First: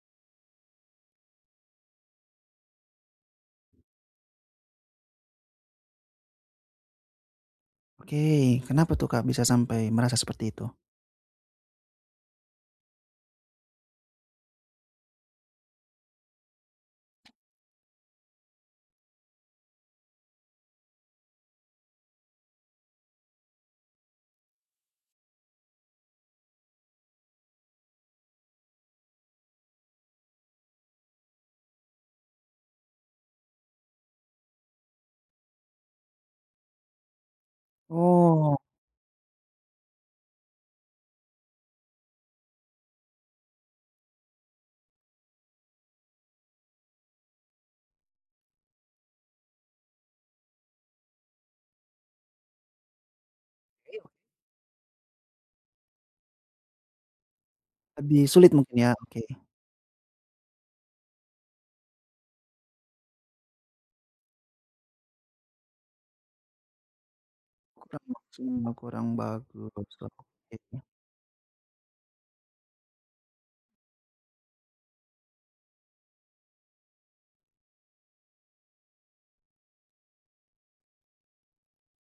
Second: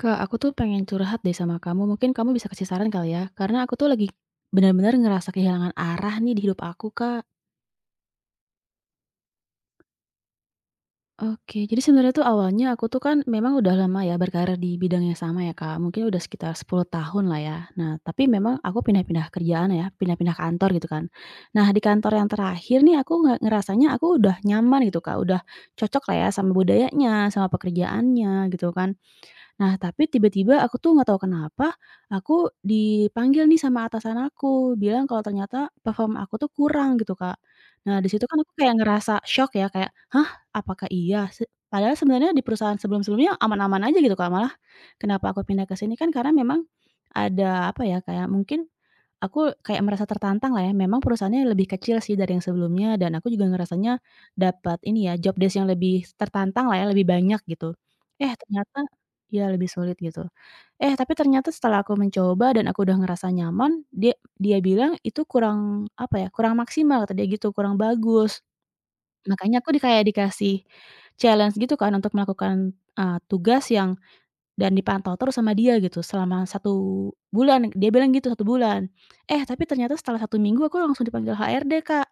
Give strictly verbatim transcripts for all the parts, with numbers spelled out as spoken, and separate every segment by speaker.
Speaker 1: Kak, aku tuh pengen curhat deh sama kamu. Mungkin kamu bisa kasih saran kali ya? Karena aku tuh lagi benar-benar ngerasa kehilangan arah nih di hidup aku, Kak.
Speaker 2: Oke, kenapa tuh, Kak, bisa sampai merasa seperti itu?
Speaker 1: Oke, jadi sebenarnya tuh awalnya aku tuh kan memang udah lama ya berkarir di bidang yang sama ya, Kak. Mungkin udah sekitar sepuluh tahun lah ya. Nah, tapi memang aku pindah-pindah kerjaan ya, pindah-pindah kantor gitu kan. Nah, di kantor yang terakhir nih aku nggak ngerasanya aku udah nyaman gitu, Kak. Udah cocok lah ya sama budayanya, sama pekerjaannya gitu kan. Nah, tapi tiba-tiba aku tuh nggak tahu kenapa, aku dipanggil nih sama atasan aku, bilang kalau ternyata performa aku tuh kurang gitu, Kak. Nah, di situ kan aku
Speaker 2: Oh,
Speaker 1: kayak ngerasa shock ya, kayak, "Hah, apakah iya?" Se padahal sebenarnya di perusahaan sebelum-sebelumnya aman-aman aja gitu, Kak, malah kenapa aku pindah ke sini kan karena memang ada, apa ya, kayak mungkin aku kayak merasa tertantang lah ya, memang perusahaannya lebih kecil sih dari yang sebelumnya dan aku juga ngerasanya
Speaker 2: iya.
Speaker 1: dapat ini ya, job desk yang lebih tertantang lah ya, lebih banyak gitu.
Speaker 2: Lebih
Speaker 1: Eh,
Speaker 2: sulit mungkin
Speaker 1: ternyata
Speaker 2: ya? Oke,
Speaker 1: ya lebih sulit gitu. Eh, tapi ternyata setelah aku mencoba dan aku udah ngerasa nyaman, dia dia bilang itu kurang, apa ya, kurang maksimal kata dia gitu, kurang
Speaker 2: kurang
Speaker 1: bagus.
Speaker 2: maksimal, mhm, kurang
Speaker 1: Makanya aku di
Speaker 2: bagus,
Speaker 1: kayak
Speaker 2: oke.
Speaker 1: dikasih challenge gitu kan untuk melakukan, eee, tugas yang dan dipantau terus sama dia gitu selama satu bulan, dia bilang gitu satu bulan. Eh, tapi ternyata setelah satu minggu aku langsung dipanggil H R D, Kak,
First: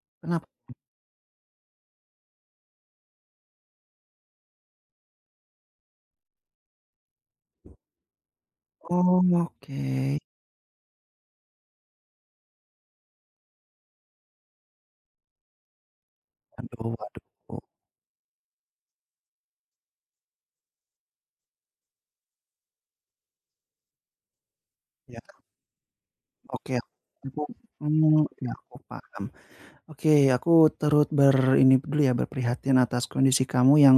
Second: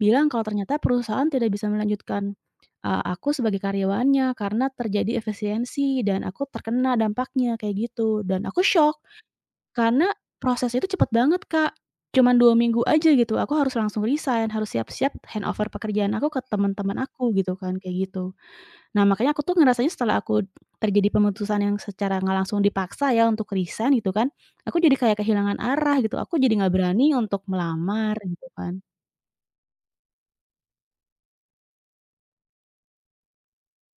Speaker 1: bilang kalau
Speaker 2: Kenapa?
Speaker 1: ternyata perusahaan tidak bisa melanjutkan, eee, aku sebagai karyawannya karena terjadi efisiensi dan aku terkena dampaknya kayak gitu. Dan aku shock
Speaker 2: Oh, oke.
Speaker 1: karena proses itu cepet banget, Kak, cuman dua minggu aja gitu, aku harus langsung resign, harus siap-siap handover pekerjaan aku ke
Speaker 2: Aduh
Speaker 1: teman-teman aku gitu
Speaker 2: waduh.
Speaker 1: kan, kayak gitu. Nah, makanya aku tuh ngerasanya setelah aku terjadi pemutusan yang secara nggak langsung dipaksa ya untuk resign gitu kan, aku jadi kayak
Speaker 2: Ya,
Speaker 1: kehilangan arah gitu, aku jadi nggak
Speaker 2: oke.
Speaker 1: berani untuk
Speaker 2: Aku
Speaker 1: melamar
Speaker 2: mmm,
Speaker 1: gitu
Speaker 2: ya aku
Speaker 1: kan.
Speaker 2: paham. Oke, aku turut ber ini dulu ya, berprihatin atas kondisi kamu yang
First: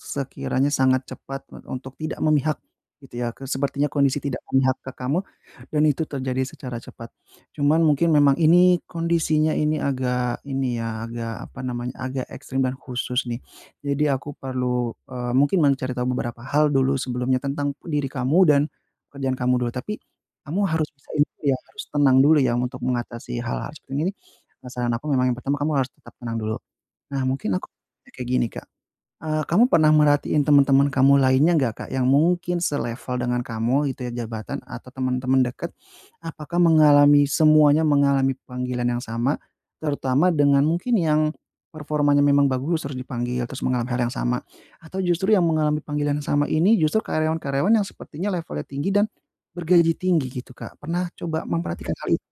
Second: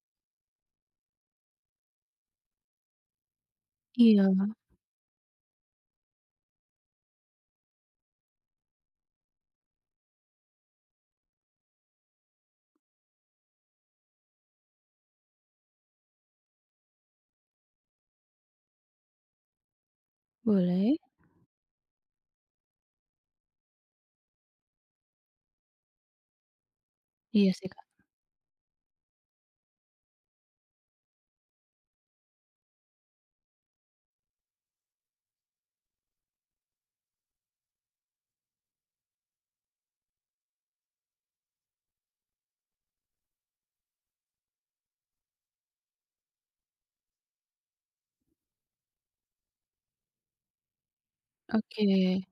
Speaker 2: sekiranya sangat cepat e untuk tidak memihak gitu ya, ke sepertinya kondisi tidak
Speaker 1: Iya,
Speaker 2: memihak ke kamu dan itu terjadi secara cepat. Cuman mungkin memang ini kondisinya ini agak ini ya, agak apa namanya, agak ekstrim dan khusus nih. Jadi aku perlu, eee, mungkin mencari tahu beberapa hal dulu sebelumnya tentang diri kamu dan kerjaan kamu dulu. Tapi kamu harus
Speaker 1: boleh.
Speaker 2: bisa ini dulu ya, harus tenang dulu ya untuk mengatasi hal-hal seperti ini. Nah, saran aku memang yang pertama kamu harus tetap tenang dulu. Nah,
Speaker 1: Iya
Speaker 2: mungkin aku
Speaker 1: sih, Kak.
Speaker 2: kayak gini, Kak, eee, kamu pernah merhatiin teman-teman kamu lainnya nggak, Kak, yang mungkin selevel dengan kamu gitu ya jabatan atau teman-teman dekat, apakah mengalami semuanya mengalami panggilan yang sama? Terutama dengan mungkin yang performanya memang bagus terus dipanggil, terus mengalami hal yang sama, atau justru yang mengalami panggilan yang sama ini justru karyawan-karyawan yang sepertinya levelnya tinggi dan bergaji tinggi gitu, Kak? Pernah coba
Speaker 1: Oke.
Speaker 2: memperhatikan hal itu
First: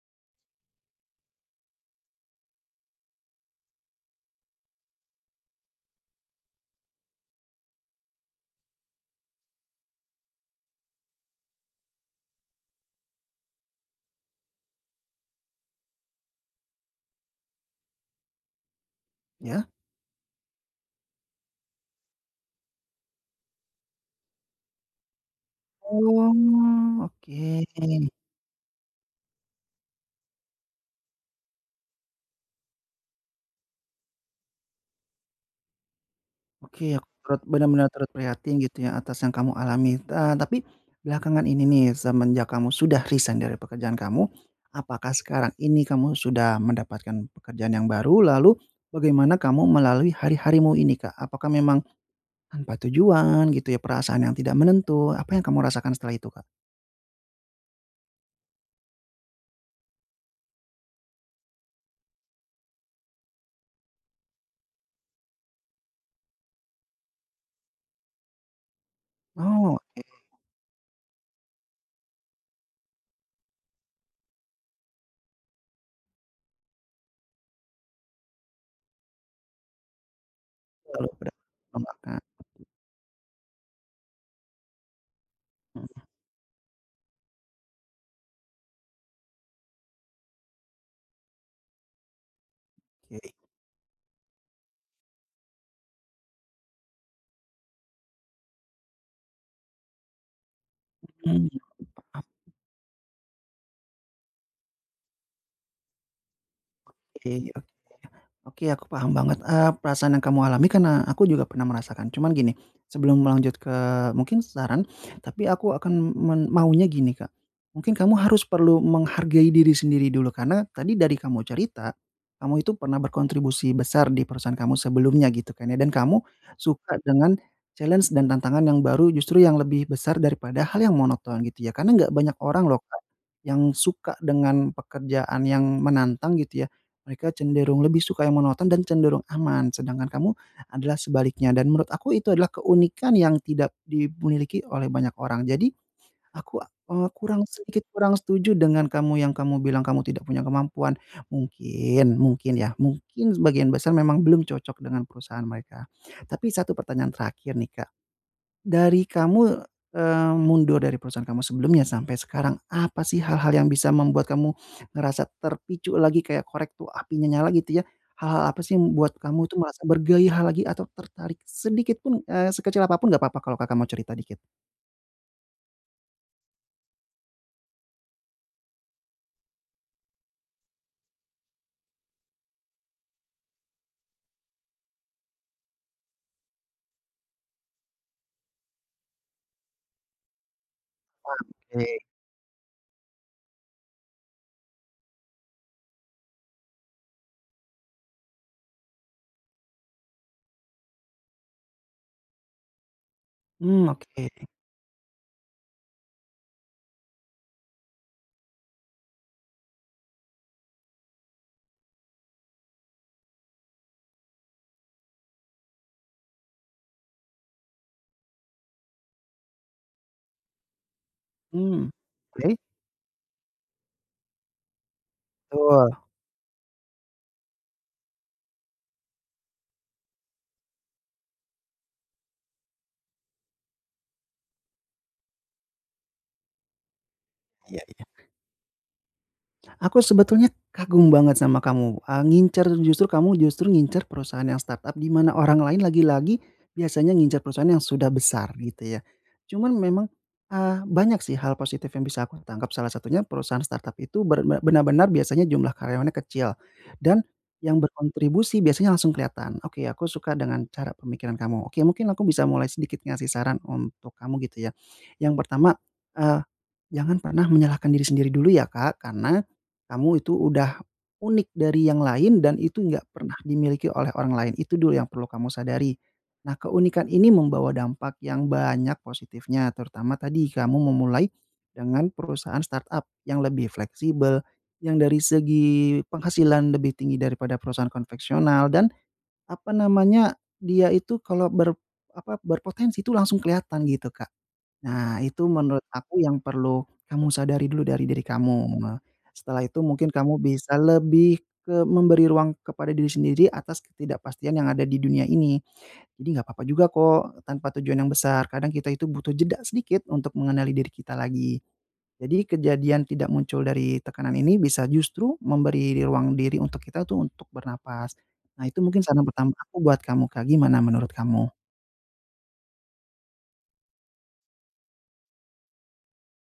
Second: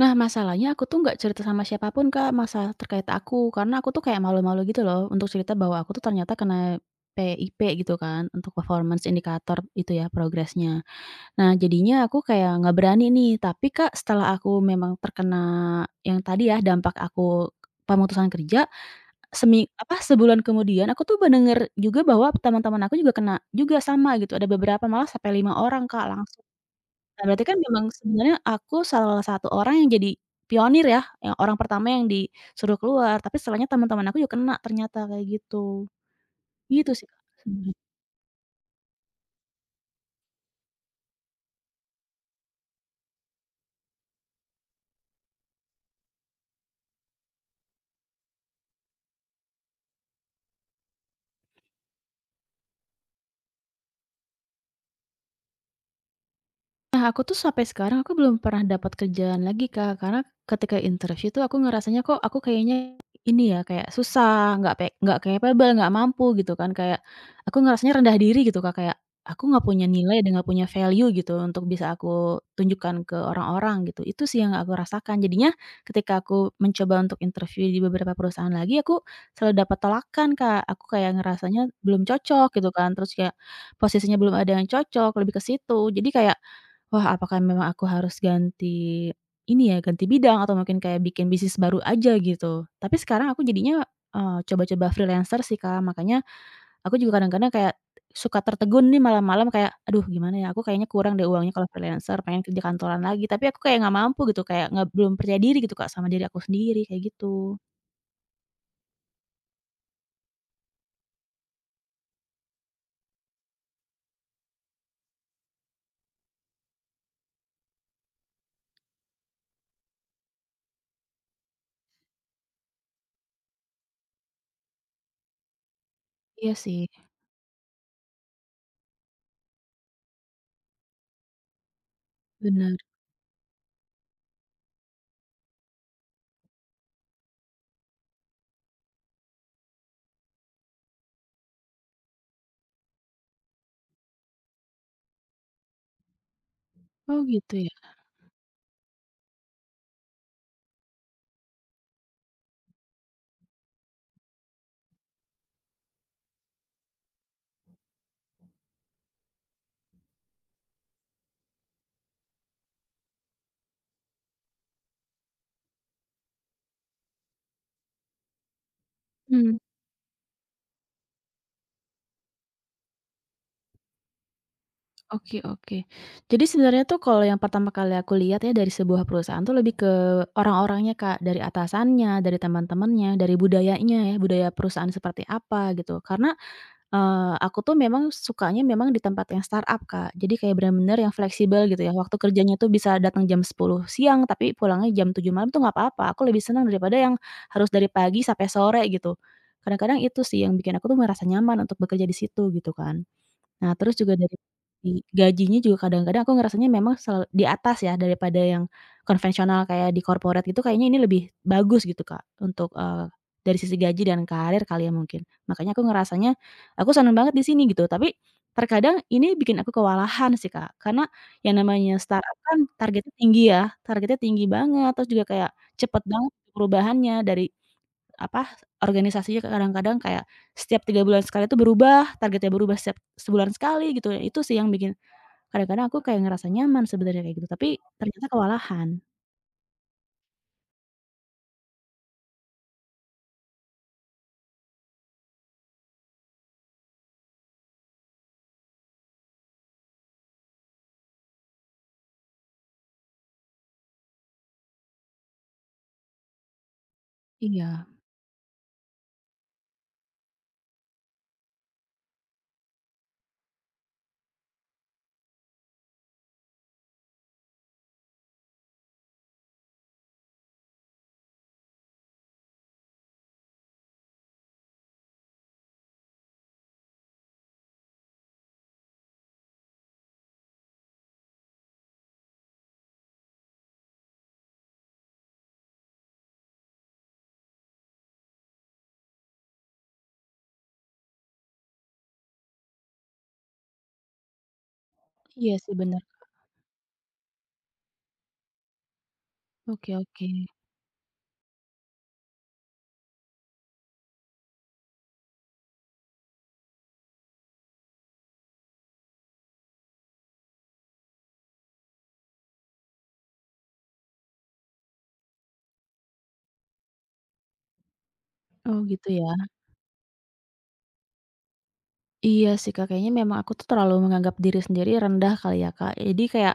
Speaker 1: Nah, masalahnya aku tuh nggak cerita sama siapapun Kak, masalah terkait aku, karena aku tuh kayak malu-malu gitu loh untuk cerita bahwa aku tuh ternyata kena P I P gitu kan, untuk performance indikator itu ya, progresnya. Nah, jadinya aku kayak nggak berani nih, tapi Kak, setelah aku memang terkena yang tadi ya, dampak aku pemutusan kerja, semi
Speaker 2: ya?
Speaker 1: apa, sebulan kemudian aku tuh mendengar juga bahwa teman-teman aku juga kena juga sama gitu, ada beberapa malah sampai lima orang Kak, langsung.
Speaker 2: Oh,
Speaker 1: Nah,
Speaker 2: oke.
Speaker 1: berarti kan memang sebenarnya aku salah satu orang yang jadi pionir ya, yang orang pertama yang disuruh keluar, tapi setelahnya teman-teman aku juga kena ternyata kayak gitu. Gitu
Speaker 2: Oke,
Speaker 1: sih
Speaker 2: aku
Speaker 1: Kak.
Speaker 2: turut benar-benar turut prihatin gitu ya atas yang kamu alami, eee, tapi belakangan ini nih semenjak kamu sudah resign dari pekerjaan kamu, apakah sekarang ini kamu sudah mendapatkan pekerjaan yang baru? Lalu bagaimana kamu melalui hari-harimu ini, Kak? Apakah memang tanpa tujuan gitu ya, perasaan yang tidak menentu, apa yang kamu rasakan setelah itu, Kak?
Speaker 1: Nah, aku tuh sampai sekarang aku belum pernah dapat kerjaan lagi, Kak. Karena ketika interview tuh aku ngerasanya kok aku kayaknya ini ya, kayak susah, nggak pe nggak capable, nggak mampu gitu kan. Kayak aku ngerasanya rendah diri gitu, Kak, kayak aku nggak
Speaker 2: Oh,
Speaker 1: punya
Speaker 2: oke,
Speaker 1: nilai dan nggak punya value gitu untuk bisa aku tunjukkan ke orang-orang gitu. Itu sih yang aku rasakan. Jadinya ketika aku mencoba untuk interview di beberapa perusahaan lagi, aku selalu dapat tolakan, Kak. Aku
Speaker 2: selalu
Speaker 1: kayak
Speaker 2: ada
Speaker 1: ngerasanya belum
Speaker 2: penolakan,
Speaker 1: cocok gitu kan. Terus kayak posisinya belum ada yang cocok, lebih ke situ. Jadi kayak wah, apakah memang aku harus ganti ini ya, ganti bidang atau mungkin kayak bikin bisnis baru aja gitu. Tapi sekarang
Speaker 2: oke,
Speaker 1: aku jadinya, eee, coba-coba freelancer sih, Kak. Makanya aku juga kadang-kadang kayak suka tertegun nih malam-malam kayak, "Aduh gimana ya, aku kayaknya kurang deh uangnya
Speaker 2: mmm,
Speaker 1: kalau freelancer, pengen kerja kantoran lagi." Tapi aku kayak nggak mampu gitu, kayak nggak belum percaya diri gitu, Kak, sama diri aku sendiri, kayak
Speaker 2: oke.
Speaker 1: gitu.
Speaker 2: Oke, aku paham banget, eee, perasaan yang kamu alami karena aku juga pernah merasakan. Cuman gini, sebelum melanjut ke mungkin saran, tapi aku akan men maunya gini, Kak, mungkin kamu harus perlu menghargai diri sendiri dulu karena tadi dari kamu cerita, kamu itu pernah berkontribusi besar di perusahaan kamu sebelumnya gitu kan ya, dan kamu
Speaker 1: Iya sih.
Speaker 2: suka dengan challenge dan tantangan yang baru justru yang lebih besar daripada hal yang monoton gitu ya. Karena nggak banyak orang
Speaker 1: Benar.
Speaker 2: loh, Kak, yang suka dengan pekerjaan yang menantang gitu ya. Mereka cenderung lebih suka yang monoton dan cenderung aman, sedangkan kamu adalah sebaliknya dan menurut aku itu adalah keunikan yang tidak dimiliki oleh banyak orang. Jadi aku, eee,
Speaker 1: Oh
Speaker 2: kurang
Speaker 1: gitu ya?
Speaker 2: sedikit kurang setuju dengan kamu yang kamu bilang kamu tidak punya kemampuan. Mungkin mungkin ya, mungkin sebagian besar memang belum cocok dengan perusahaan mereka. Tapi satu pertanyaan terakhir nih, Kak. Dari kamu, eee, mundur dari perusahaan kamu sebelumnya sampai sekarang, apa sih hal-hal yang bisa membuat kamu ngerasa terpicu lagi kayak korek tuh apinya nyala gitu ya? Hal-hal apa sih yang membuat kamu tuh
Speaker 1: Mhm.
Speaker 2: merasa bergairah lagi atau tertarik sedikit pun, eee, sekecil apapun nggak apa-apa kalau Kakak mau cerita dikit.
Speaker 1: Oke, oke. Jadi sebenarnya tuh kalau yang pertama kali aku lihat ya dari sebuah perusahaan tuh lebih ke orang-orangnya Kak, dari atasannya, dari teman-temannya, dari budayanya ya, budaya perusahaan seperti apa gitu. Karena, eee, aku tuh memang sukanya memang di tempat yang startup Kak, jadi kayak benar-benar yang fleksibel gitu ya,
Speaker 2: Oke.
Speaker 1: waktu kerjanya tuh bisa datang jam sepuluh siang tapi pulangnya jam tujuh malam tuh nggak apa-apa, aku lebih senang daripada yang harus dari pagi sampai sore gitu. Kadang-kadang itu sih yang bikin aku tuh merasa nyaman untuk bekerja di situ gitu kan. Nah,
Speaker 2: Mmm,
Speaker 1: terus juga
Speaker 2: oke,
Speaker 1: dari segi gajinya juga kadang-kadang aku ngerasanya memang sel di atas ya, daripada yang konvensional kayak di corporate gitu, kayaknya ini lebih bagus gitu, Kak, untuk, eee, dari sisi gaji dan karir kali ya mungkin. Makanya aku ngerasanya, aku seneng banget di sini gitu, tapi terkadang ini bikin aku kewalahan sih, Kak. Karena yang
Speaker 2: mmm,
Speaker 1: namanya startup
Speaker 2: boleh?
Speaker 1: kan targetnya tinggi ya, targetnya tinggi banget, terus juga kayak
Speaker 2: Betul.
Speaker 1: cepet banget perubahannya dari apa, organisasinya kadang-kadang kayak setiap tiga bulan sekali itu berubah, targetnya berubah setiap sebulan sekali gitu ya, itu sih yang bikin kadang-kadang aku kayak ngerasa nyaman sebenarnya kayak gitu, tapi
Speaker 2: Iya, iya.
Speaker 1: ternyata kewalahan.
Speaker 2: Aku sebetulnya kagum banget sama kamu, eee, ngincer justru kamu justru ngincer perusahaan yang startup di mana orang lain lagi-lagi biasanya ngincer perusahaan yang sudah besar gitu ya. Cuman memang, eee, banyak sih hal positif yang bisa aku tangkap salah satunya perusahaan startup itu ber benar-benar biasanya jumlah karyawannya kecil dan yang
Speaker 1: Iya,
Speaker 2: berkontribusi biasanya langsung kelihatan. Oke, aku suka dengan cara pemikiran kamu. Oke, mungkin aku bisa mulai sedikit ngasih saran untuk kamu gitu ya. Yang pertama, eee, jangan pernah menyalahkan diri sendiri dulu ya Kak, karena kamu itu udah unik dari yang lain dan itu nggak pernah dimiliki oleh orang lain, itu dulu yang perlu kamu sadari. Nah, keunikan ini membawa dampak yang banyak positifnya, terutama tadi kamu memulai dengan perusahaan startup yang lebih fleksibel, yang dari segi penghasilan lebih tinggi daripada perusahaan konvensional dan, apa namanya, dia itu kalau ber apa, berpotensi itu langsung kelihatan gitu, Kak. Nah, itu
Speaker 1: iya sih
Speaker 2: menurut
Speaker 1: bener.
Speaker 2: aku yang perlu kamu sadari dulu dari diri kamu. Nah, setelah itu
Speaker 1: Oke,
Speaker 2: mungkin
Speaker 1: oke.
Speaker 2: kamu bisa lebih ke memberi ruang kepada diri sendiri atas ketidakpastian yang ada di dunia ini. Jadi nggak apa-apa juga kok tanpa tujuan yang besar. Kadang kita itu butuh jeda sedikit untuk mengenali diri kita lagi. Jadi kejadian tidak muncul dari tekanan ini bisa justru memberi ruang diri untuk kita tuh untuk bernapas. Nah,
Speaker 1: Oh
Speaker 2: itu mungkin
Speaker 1: gitu
Speaker 2: saran
Speaker 1: ya.
Speaker 2: pertama aku buat kamu, Kak. Gimana menurut kamu?
Speaker 1: Iya sih Kak, kayaknya memang aku tuh terlalu menganggap diri sendiri rendah kali ya Kak, jadi kayak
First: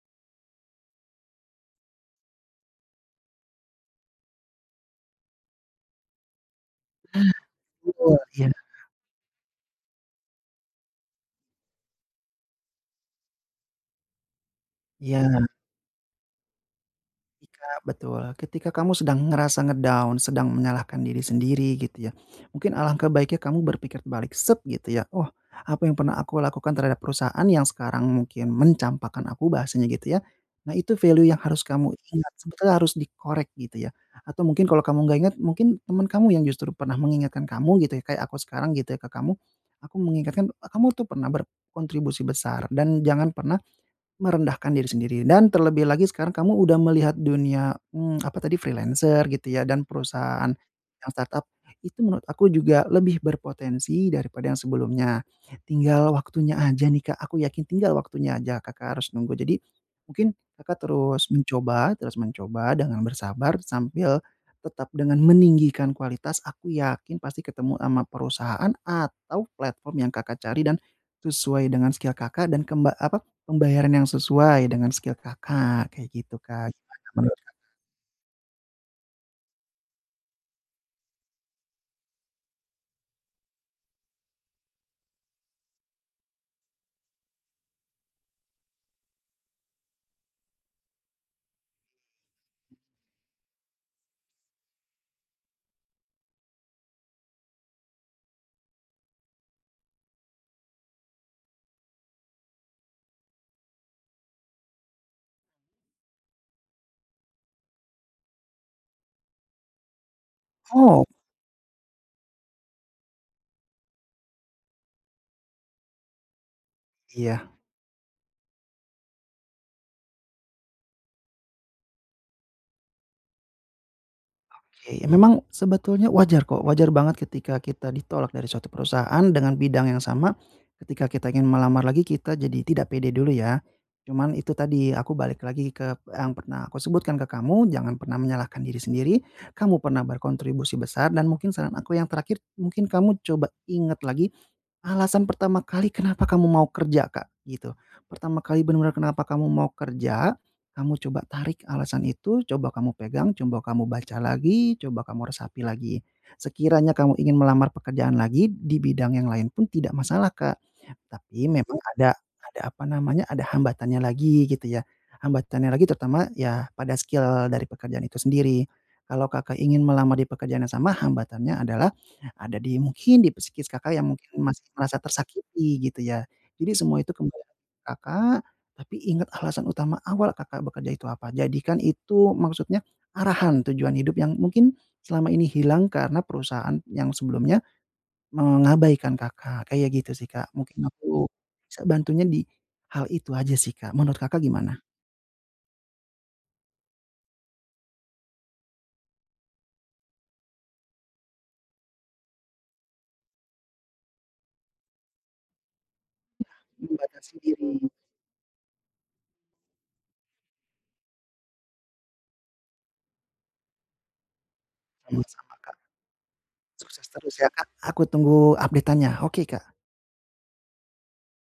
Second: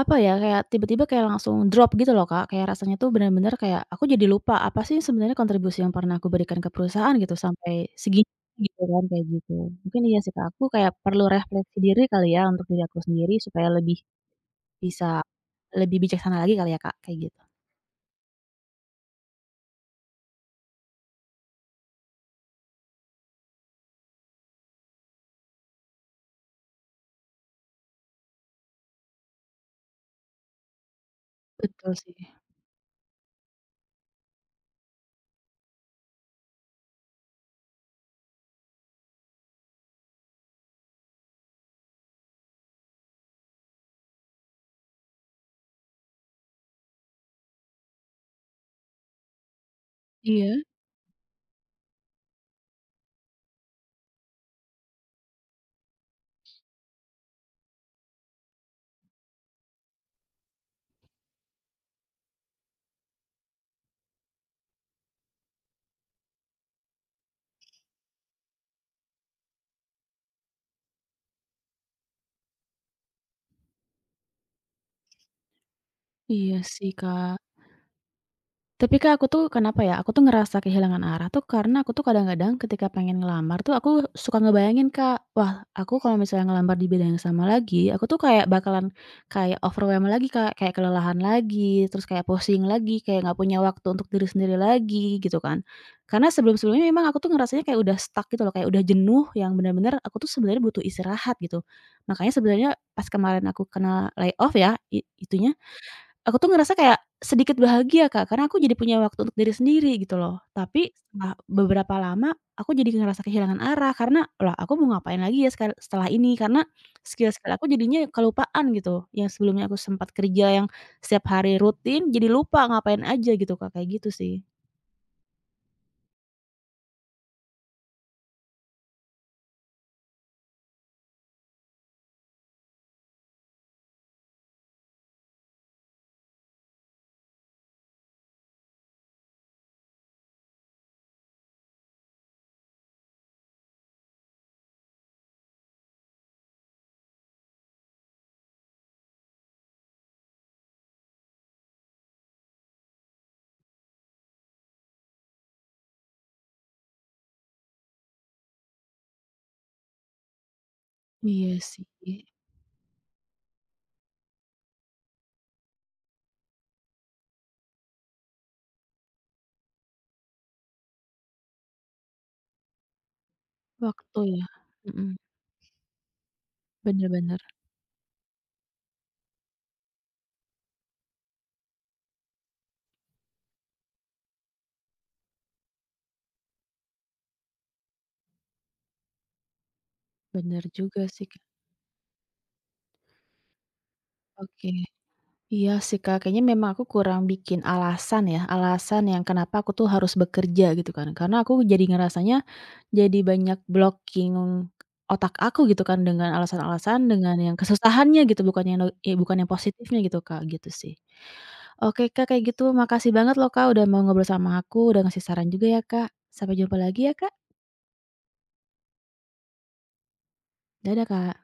Speaker 1: apa ya, kayak tiba-tiba kayak langsung drop gitu loh, Kak. Kayak rasanya tuh bener-bener kayak aku jadi lupa apa sih sebenarnya kontribusi yang pernah aku berikan ke perusahaan gitu sampai
Speaker 2: Betul,
Speaker 1: segini
Speaker 2: iya,
Speaker 1: gitu kan, kayak gitu. Mungkin iya sih, Kak, aku kayak perlu refleksi diri kali ya untuk diri aku sendiri supaya lebih bisa
Speaker 2: iya.
Speaker 1: lebih bijaksana lagi kali ya, Kak, kayak gitu.
Speaker 2: Ketika betul, ketika kamu sedang ngerasa nge sedang menyalahkan diri sendiri gitu ya, mungkin alangkah baiknya kamu berpikir balik set gitu ya, "Oh, apa yang pernah aku lakukan terhadap perusahaan yang sekarang mungkin mencampakkan aku," bahasanya gitu ya. Nah, itu value yang harus kamu
Speaker 1: Betul sih.
Speaker 2: ingat, sebetulnya harus dikorek gitu ya. Atau mungkin kalau kamu nggak ingat, mungkin teman kamu yang justru pernah mengingatkan kamu gitu ya, kayak aku sekarang gitu ya ke kamu, aku mengingatkan, "Kamu tuh pernah berkontribusi besar dan jangan pernah merendahkan diri sendiri," dan terlebih lagi sekarang kamu udah melihat dunia, mmm, apa tadi freelancer gitu ya dan perusahaan
Speaker 1: Iya,
Speaker 2: yang startup, itu menurut aku juga lebih berpotensi daripada yang sebelumnya. Tinggal waktunya aja nih, Kak, aku yakin tinggal waktunya aja Kakak harus nunggu. Jadi mungkin Kakak terus mencoba terus mencoba dengan bersabar sambil tetap dengan meninggikan kualitas, aku yakin pasti ketemu sama perusahaan atau platform yang Kakak cari dan sesuai dengan skill Kakak dan kemba apa pembayaran yang sesuai dengan skill Kakak, kayak gitu,
Speaker 1: iya
Speaker 2: Kak.
Speaker 1: sih,
Speaker 2: Gimana menurut
Speaker 1: Kak. Tapi Kak, aku tuh kenapa ya, aku tuh ngerasa kehilangan arah tuh karena aku tuh kadang-kadang ketika pengen ngelamar tuh aku suka ngebayangin Kak, wah aku kalau misalnya ngelamar di bidang yang sama lagi, aku tuh kayak bakalan kayak overwhelmed lagi Kak, kayak kelelahan lagi, terus kayak pusing lagi, kayak nggak punya waktu untuk diri sendiri lagi gitu kan. Karena sebelum-sebelumnya memang aku tuh ngerasanya kayak udah stuck gitu loh, kayak udah jenuh yang benar-benar aku tuh sebenarnya butuh istirahat gitu. Makanya sebenarnya pas kemarin aku kena layoff ya, i- itunya aku tuh ngerasa kayak sedikit bahagia, Kak, karena aku jadi punya waktu untuk diri sendiri gitu loh. Tapi
Speaker 2: oh,
Speaker 1: setelah beberapa lama aku jadi ngerasa kehilangan arah karena, "Lah aku mau ngapain lagi ya sekal setelah ini?" Karena
Speaker 2: iya.
Speaker 1: skill-skill aku jadinya kelupaan gitu, yang sebelumnya aku sempat kerja yang setiap hari rutin jadi lupa ngapain aja gitu, Kak, kayak gitu sih.
Speaker 2: Oke, ya memang sebetulnya wajar kok, wajar banget ketika kita ditolak dari suatu perusahaan dengan bidang yang sama, ketika kita ingin melamar lagi kita jadi tidak pede dulu ya. Cuman itu tadi aku balik lagi ke yang pernah aku sebutkan ke kamu, jangan pernah menyalahkan diri sendiri, kamu pernah berkontribusi besar dan mungkin saran aku yang terakhir, mungkin kamu coba ingat lagi, alasan pertama kali kenapa kamu mau kerja Kak, gitu. Pertama kali benar-benar kenapa kamu mau kerja kamu coba tarik alasan itu, coba kamu pegang, coba kamu baca lagi, coba kamu resapi lagi. Sekiranya kamu ingin melamar pekerjaan lagi di bidang yang lain pun tidak masalah, Kak. Tapi
Speaker 1: Iya
Speaker 2: memang
Speaker 1: sih,
Speaker 2: mhm, ada ada apa namanya, ada hambatannya lagi gitu ya. Hambatannya lagi terutama ya pada skill dari pekerjaan itu sendiri. Kalau Kakak ingin melamar di pekerjaan yang sama hambatannya adalah ada di mungkin di psikis Kakak yang
Speaker 1: waktu
Speaker 2: mungkin
Speaker 1: ya.
Speaker 2: masih merasa
Speaker 1: Mhm.
Speaker 2: tersakiti gitu ya. Jadi semua
Speaker 1: Bener,
Speaker 2: itu
Speaker 1: bener,
Speaker 2: kembali ke Kakak tapi ingat alasan utama awal Kakak bekerja itu apa. Jadikan itu maksudnya arahan tujuan hidup yang mungkin selama ini hilang karena perusahaan yang sebelumnya mengabaikan Kakak, kayak gitu sih, Kak.
Speaker 1: bener
Speaker 2: Mungkin
Speaker 1: juga sih,
Speaker 2: aku
Speaker 1: Kak.
Speaker 2: bisa bantunya di hal itu aja sih, Kak. Menurut Kakak
Speaker 1: Oke.
Speaker 2: gimana?
Speaker 1: Iya sih, Kak, kayaknya memang aku kurang bikin alasan ya, alasan yang kenapa aku tuh harus bekerja gitu kan. Karena aku jadi ngerasanya jadi banyak blocking otak aku gitu kan dengan alasan-alasan,
Speaker 2: Membatasi
Speaker 1: dengan yang
Speaker 2: diri,
Speaker 1: kesusahannya gitu, bukan yang no eh, bukan yang positifnya gitu, Kak, gitu sih. Oke, Kak, kayak gitu makasih banget loh, Kak, udah mau ngobrol sama aku, udah ngasih saran
Speaker 2: sama-sama,
Speaker 1: juga
Speaker 2: Kak.
Speaker 1: ya, Kak. Sampai jumpa
Speaker 2: Sukses
Speaker 1: lagi ya, Kak.
Speaker 2: terus ya, Kak. Aku tunggu updateannya. Oke, Kak.
Speaker 1: Dadah, Kak.